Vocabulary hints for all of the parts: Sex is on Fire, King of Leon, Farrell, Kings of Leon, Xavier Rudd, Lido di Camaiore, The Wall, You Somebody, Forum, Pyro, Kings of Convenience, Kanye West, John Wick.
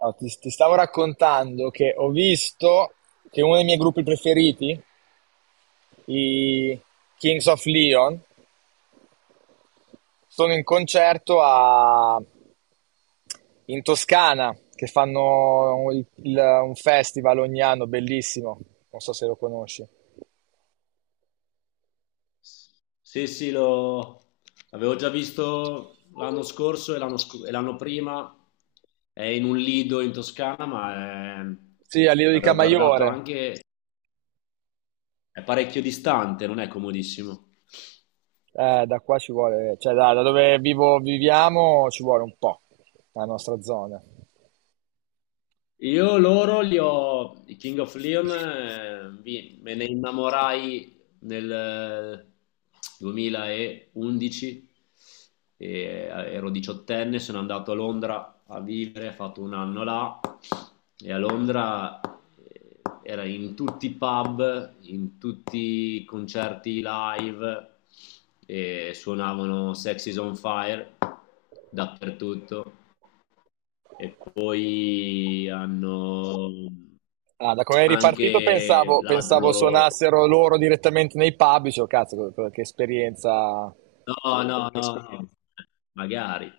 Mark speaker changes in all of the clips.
Speaker 1: No, ti stavo raccontando che ho visto che uno dei miei gruppi preferiti, i Kings of Leon, sono in concerto in Toscana, che fanno un festival ogni anno bellissimo, non so se lo conosci.
Speaker 2: Sì, sì, l'avevo già visto l'anno scorso e e l'anno prima, è in un lido in Toscana, è-
Speaker 1: Sì, a Lido di
Speaker 2: l'avevo guardato
Speaker 1: Camaiore.
Speaker 2: anche, è parecchio distante, non è comodissimo.
Speaker 1: Da qua ci vuole, cioè da dove vivo, viviamo, ci vuole un po', la nostra zona.
Speaker 2: Io loro li ho, i King of Leon, me ne innamorai nel 2011, e ero diciottenne, sono andato a Londra a vivere, ho fatto un anno là e a Londra, era in tutti i pub, in tutti i concerti live e suonavano Sex is on Fire dappertutto. E poi hanno
Speaker 1: Ah, da come è ripartito
Speaker 2: anche l'altro
Speaker 1: pensavo
Speaker 2: loro...
Speaker 1: suonassero loro direttamente nei pub, dicevo, cazzo, che esperienza...
Speaker 2: no, no, no, no, magari.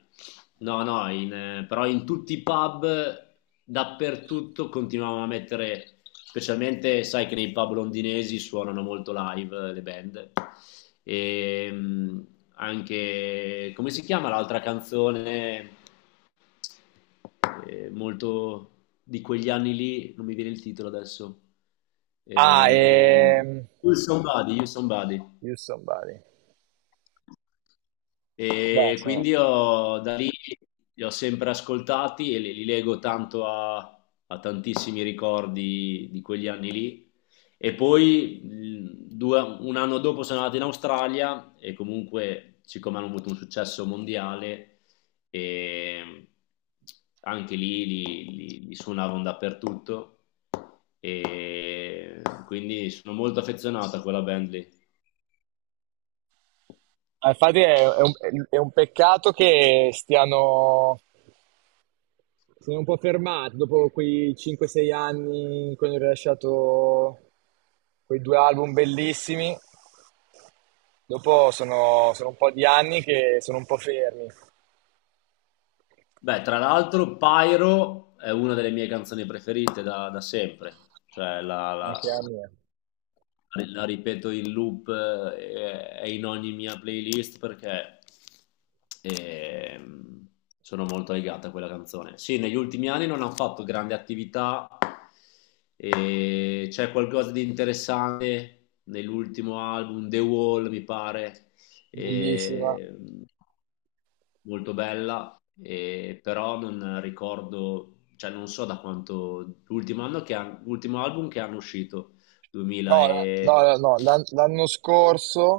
Speaker 2: No, no, in, Però in tutti i pub, dappertutto, continuavano a mettere, specialmente sai che nei pub londinesi suonano molto live, le band. E, anche, come si chiama l'altra canzone? Molto di quegli anni lì, non mi viene il titolo adesso.
Speaker 1: Ah,
Speaker 2: Ehm,
Speaker 1: e...
Speaker 2: You Somebody, You Somebody.
Speaker 1: You Somebody. Beh,
Speaker 2: E
Speaker 1: sono...
Speaker 2: quindi da lì li ho sempre ascoltati e li lego tanto a tantissimi ricordi di quegli anni lì. E poi un anno dopo sono andato in Australia e comunque, siccome hanno avuto un successo mondiale, e anche lì li suonavano dappertutto. E quindi sono molto affezionato a quella band lì.
Speaker 1: Ah, infatti è un peccato che stiano... Sono un po' fermati dopo quei 5-6 anni in cui hanno rilasciato quei due album bellissimi. Dopo sono, sono un po' di anni che sono un po' fermi,
Speaker 2: Beh, tra l'altro, Pyro è una delle mie canzoni preferite da sempre. Cioè,
Speaker 1: anche a me.
Speaker 2: la ripeto in loop, e in ogni mia playlist perché ehm, sono molto legata a quella canzone. Sì, negli ultimi anni non hanno fatto grandi attività, e c'è qualcosa di interessante nell'ultimo album, The Wall, mi pare,
Speaker 1: Bellissima.
Speaker 2: e- molto bella, però non ricordo, cioè non so da quanto, l'ultimo anno l'ultimo album che hanno uscito.
Speaker 1: No,
Speaker 2: 2000
Speaker 1: no, no,
Speaker 2: e...
Speaker 1: no, l'anno scorso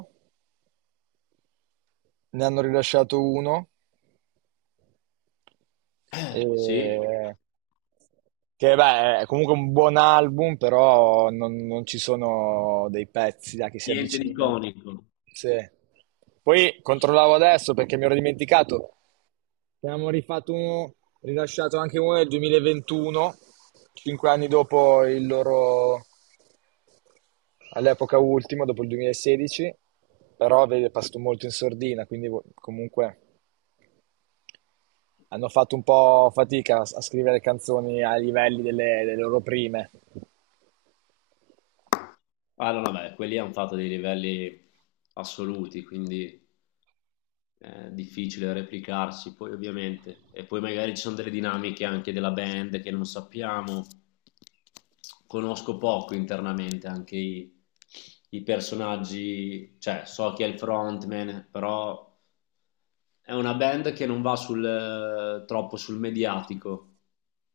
Speaker 1: ne hanno rilasciato uno,
Speaker 2: Sì,
Speaker 1: e che beh, è comunque un buon album, però non ci sono dei pezzi da che si
Speaker 2: niente di
Speaker 1: avvicinano.
Speaker 2: iconico.
Speaker 1: Sì. Poi controllavo adesso perché mi ero dimenticato. Ne abbiamo rifatto uno, rilasciato anche uno nel 2021, 5 anni dopo il loro all'epoca ultimo, dopo il 2016, però vedi, è passato molto in sordina, quindi vo- comunque hanno fatto un po' fatica a scrivere canzoni ai livelli delle loro prime.
Speaker 2: Ah no, vabbè, quelli hanno fatto dei livelli assoluti, quindi è difficile replicarsi, poi ovviamente. E poi magari ci sono delle dinamiche anche della band che non sappiamo. Conosco poco internamente anche i personaggi, cioè so chi è il frontman, però è una band che non va sul, troppo sul mediatico.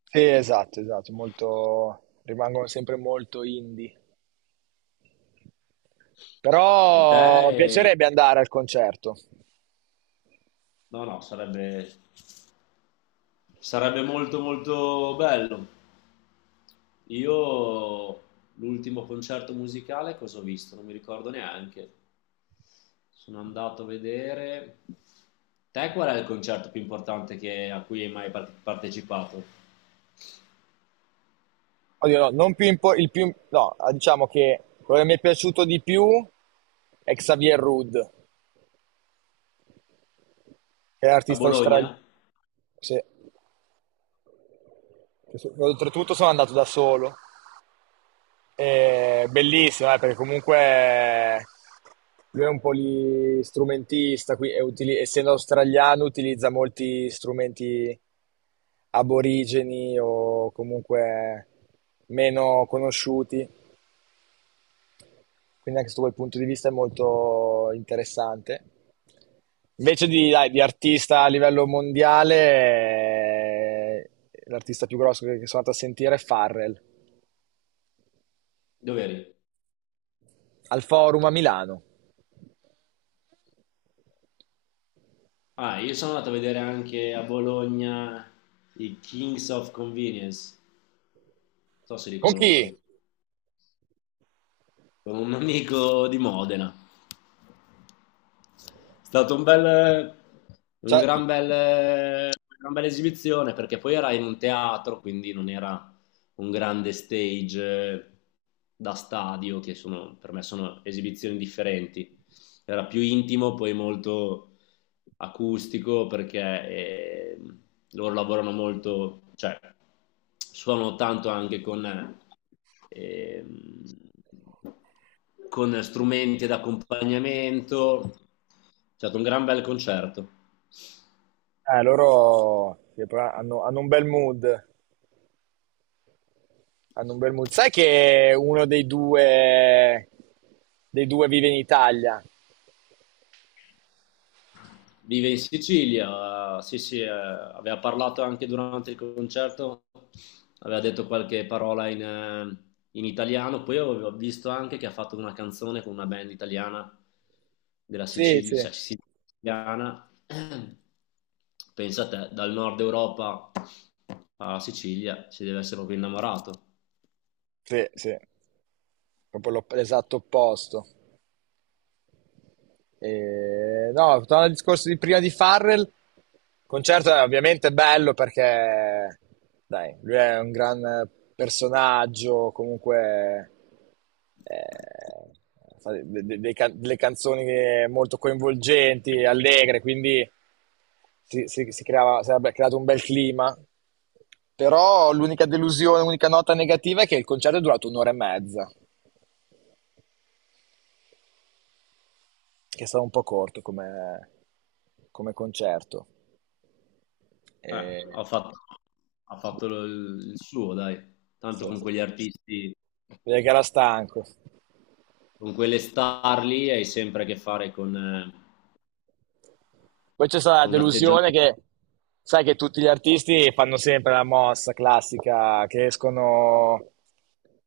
Speaker 1: Sì, esatto, esatto, molto, rimangono sempre molto indie.
Speaker 2: E te
Speaker 1: Però piacerebbe andare al concerto.
Speaker 2: no, no, sarebbe, sarebbe molto molto bello. Io l'ultimo concerto musicale cosa ho visto? Non mi ricordo neanche. Sono andato a vedere... Te qual è il concerto più importante a cui hai mai partecipato?
Speaker 1: Oddio, no, non più impo- il più, no, diciamo che quello che mi è piaciuto di più è Xavier Rudd, che è
Speaker 2: A
Speaker 1: l'artista australiano.
Speaker 2: Bologna?
Speaker 1: Sì. Oltretutto sono andato da solo. E bellissimo, perché comunque lui è un polistrumentista, qui, e utili- essendo australiano utilizza molti strumenti aborigeni o comunque meno conosciuti, quindi anche su quel punto di vista è molto interessante. Invece di, dai, di artista a livello mondiale, l'artista più grosso che sono andato a sentire è Farrell,
Speaker 2: Dove eri?
Speaker 1: al Forum a Milano.
Speaker 2: Ah, io sono andato a vedere anche a Bologna i Kings of Convenience. Non so se li
Speaker 1: Con chi?
Speaker 2: conosci. Con un amico di Modena. Stato un bel, un
Speaker 1: Cioè,
Speaker 2: gran bel, una gran bella esibizione perché poi era in un teatro, quindi non era un grande stage, da stadio, che sono, per me sono esibizioni differenti. Era più intimo, poi molto acustico perché eh, loro lavorano molto, cioè suonano tanto anche eh, con strumenti d'accompagnamento. È stato un gran bel concerto.
Speaker 1: eh, loro sì, però hanno, hanno un bel mood, hanno un bel mood. Sai che uno dei due vive in Italia?
Speaker 2: Vive in Sicilia, sì sì, aveva parlato anche durante il concerto, aveva detto qualche parola in italiano, poi ho visto anche che ha fatto una canzone con una band italiana della
Speaker 1: Sì,
Speaker 2: Sicilia,
Speaker 1: sì.
Speaker 2: cioè siciliana, pensa a te, dal nord Europa alla Sicilia, si deve essere proprio innamorato.
Speaker 1: Sì, sì, proprio l'op- l'esatto opposto. E, no, tornando al discorso di prima di Farrell, il concerto è ovviamente bello perché dai, lui è un gran personaggio, comunque eh, fa dei delle canzoni molto coinvolgenti, allegre, quindi si, si creava, si era creato un bel clima. Però l'unica delusione, l'unica nota negativa è che il concerto è durato un'ora e mezza, che è stato un po' corto come, come concerto.
Speaker 2: Eh,
Speaker 1: Eh,
Speaker 2: ha fatto, il suo, dai,
Speaker 1: sì,
Speaker 2: tanto con
Speaker 1: sì.
Speaker 2: quegli artisti.
Speaker 1: Direi che era stanco.
Speaker 2: Con quelle star lì hai sempre a che fare
Speaker 1: Poi c'è stata la
Speaker 2: con un
Speaker 1: delusione
Speaker 2: atteggiamento.
Speaker 1: che sai che tutti gli artisti fanno sempre la mossa classica che escono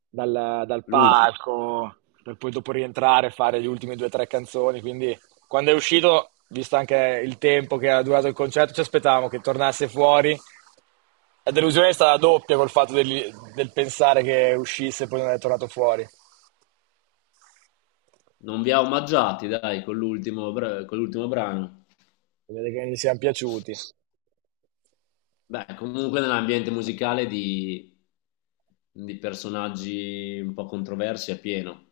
Speaker 1: dal
Speaker 2: L'ultimo.
Speaker 1: palco per poi dopo rientrare e fare le ultime due o tre canzoni. Quindi quando è uscito, visto anche il tempo che ha durato il concerto, ci aspettavamo che tornasse fuori. La delusione è stata doppia col fatto del pensare che uscisse e poi non è tornato fuori.
Speaker 2: Non vi ha omaggiati, dai, con con l'ultimo brano.
Speaker 1: Vedete che gli siamo piaciuti.
Speaker 2: Beh, comunque nell'ambiente musicale di personaggi un po' controversi è pieno.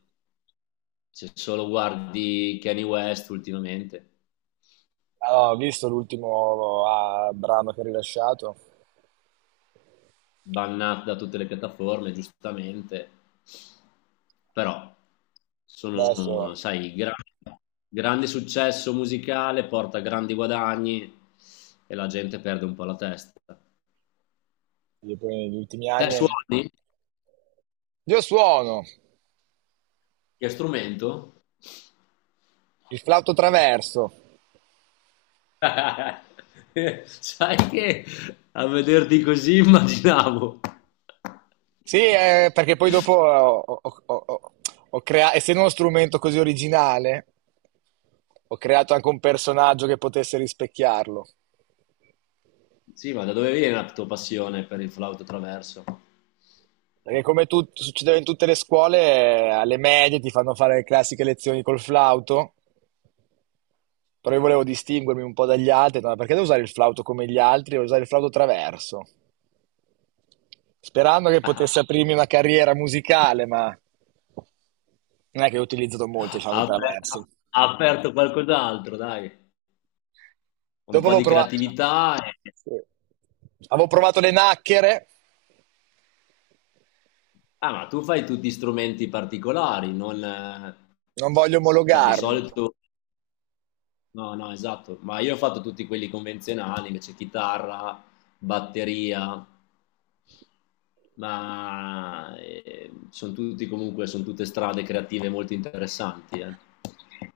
Speaker 2: Se solo guardi Kanye West ultimamente.
Speaker 1: Allora, ho visto l'ultimo ah, brano che ha rilasciato,
Speaker 2: Bannati da tutte le piattaforme, giustamente, però
Speaker 1: adesso,
Speaker 2: sono,
Speaker 1: buono.
Speaker 2: sai, grande successo musicale porta grandi guadagni e la gente perde un po' la testa.
Speaker 1: E poi negli ultimi
Speaker 2: Te
Speaker 1: anni.
Speaker 2: suoni?
Speaker 1: Io suono
Speaker 2: Che strumento?
Speaker 1: il flauto traverso.
Speaker 2: Sai che a vederti così immaginavo.
Speaker 1: Sì, perché poi dopo ho- ho- essendo uno strumento così originale, ho creato anche un personaggio che potesse rispecchiarlo.
Speaker 2: Sì, ma da dove viene la tua passione per il flauto traverso?
Speaker 1: Perché come tu- succedeva in tutte le scuole, alle medie ti fanno fare le classiche lezioni col flauto, però io volevo distinguermi un po' dagli altri, no, perché devo usare il flauto come gli altri, devo usare il flauto traverso. Sperando che potesse aprirmi una carriera musicale, ma non è che ho utilizzato molto i
Speaker 2: Ha aper-
Speaker 1: traversi.
Speaker 2: ha aperto qualcos'altro, dai, un
Speaker 1: Dopo
Speaker 2: po'
Speaker 1: avevo
Speaker 2: di
Speaker 1: provato,
Speaker 2: creatività. e-
Speaker 1: sì. Avevo provato le nacchere,
Speaker 2: Ah, ma tu fai tutti strumenti particolari, non...
Speaker 1: non voglio
Speaker 2: cioè,
Speaker 1: omologarmi.
Speaker 2: no, no, esatto, ma io ho fatto tutti quelli convenzionali, invece chitarra, batteria, ma, sono tutti comunque, sono tutte strade creative molto interessanti, eh.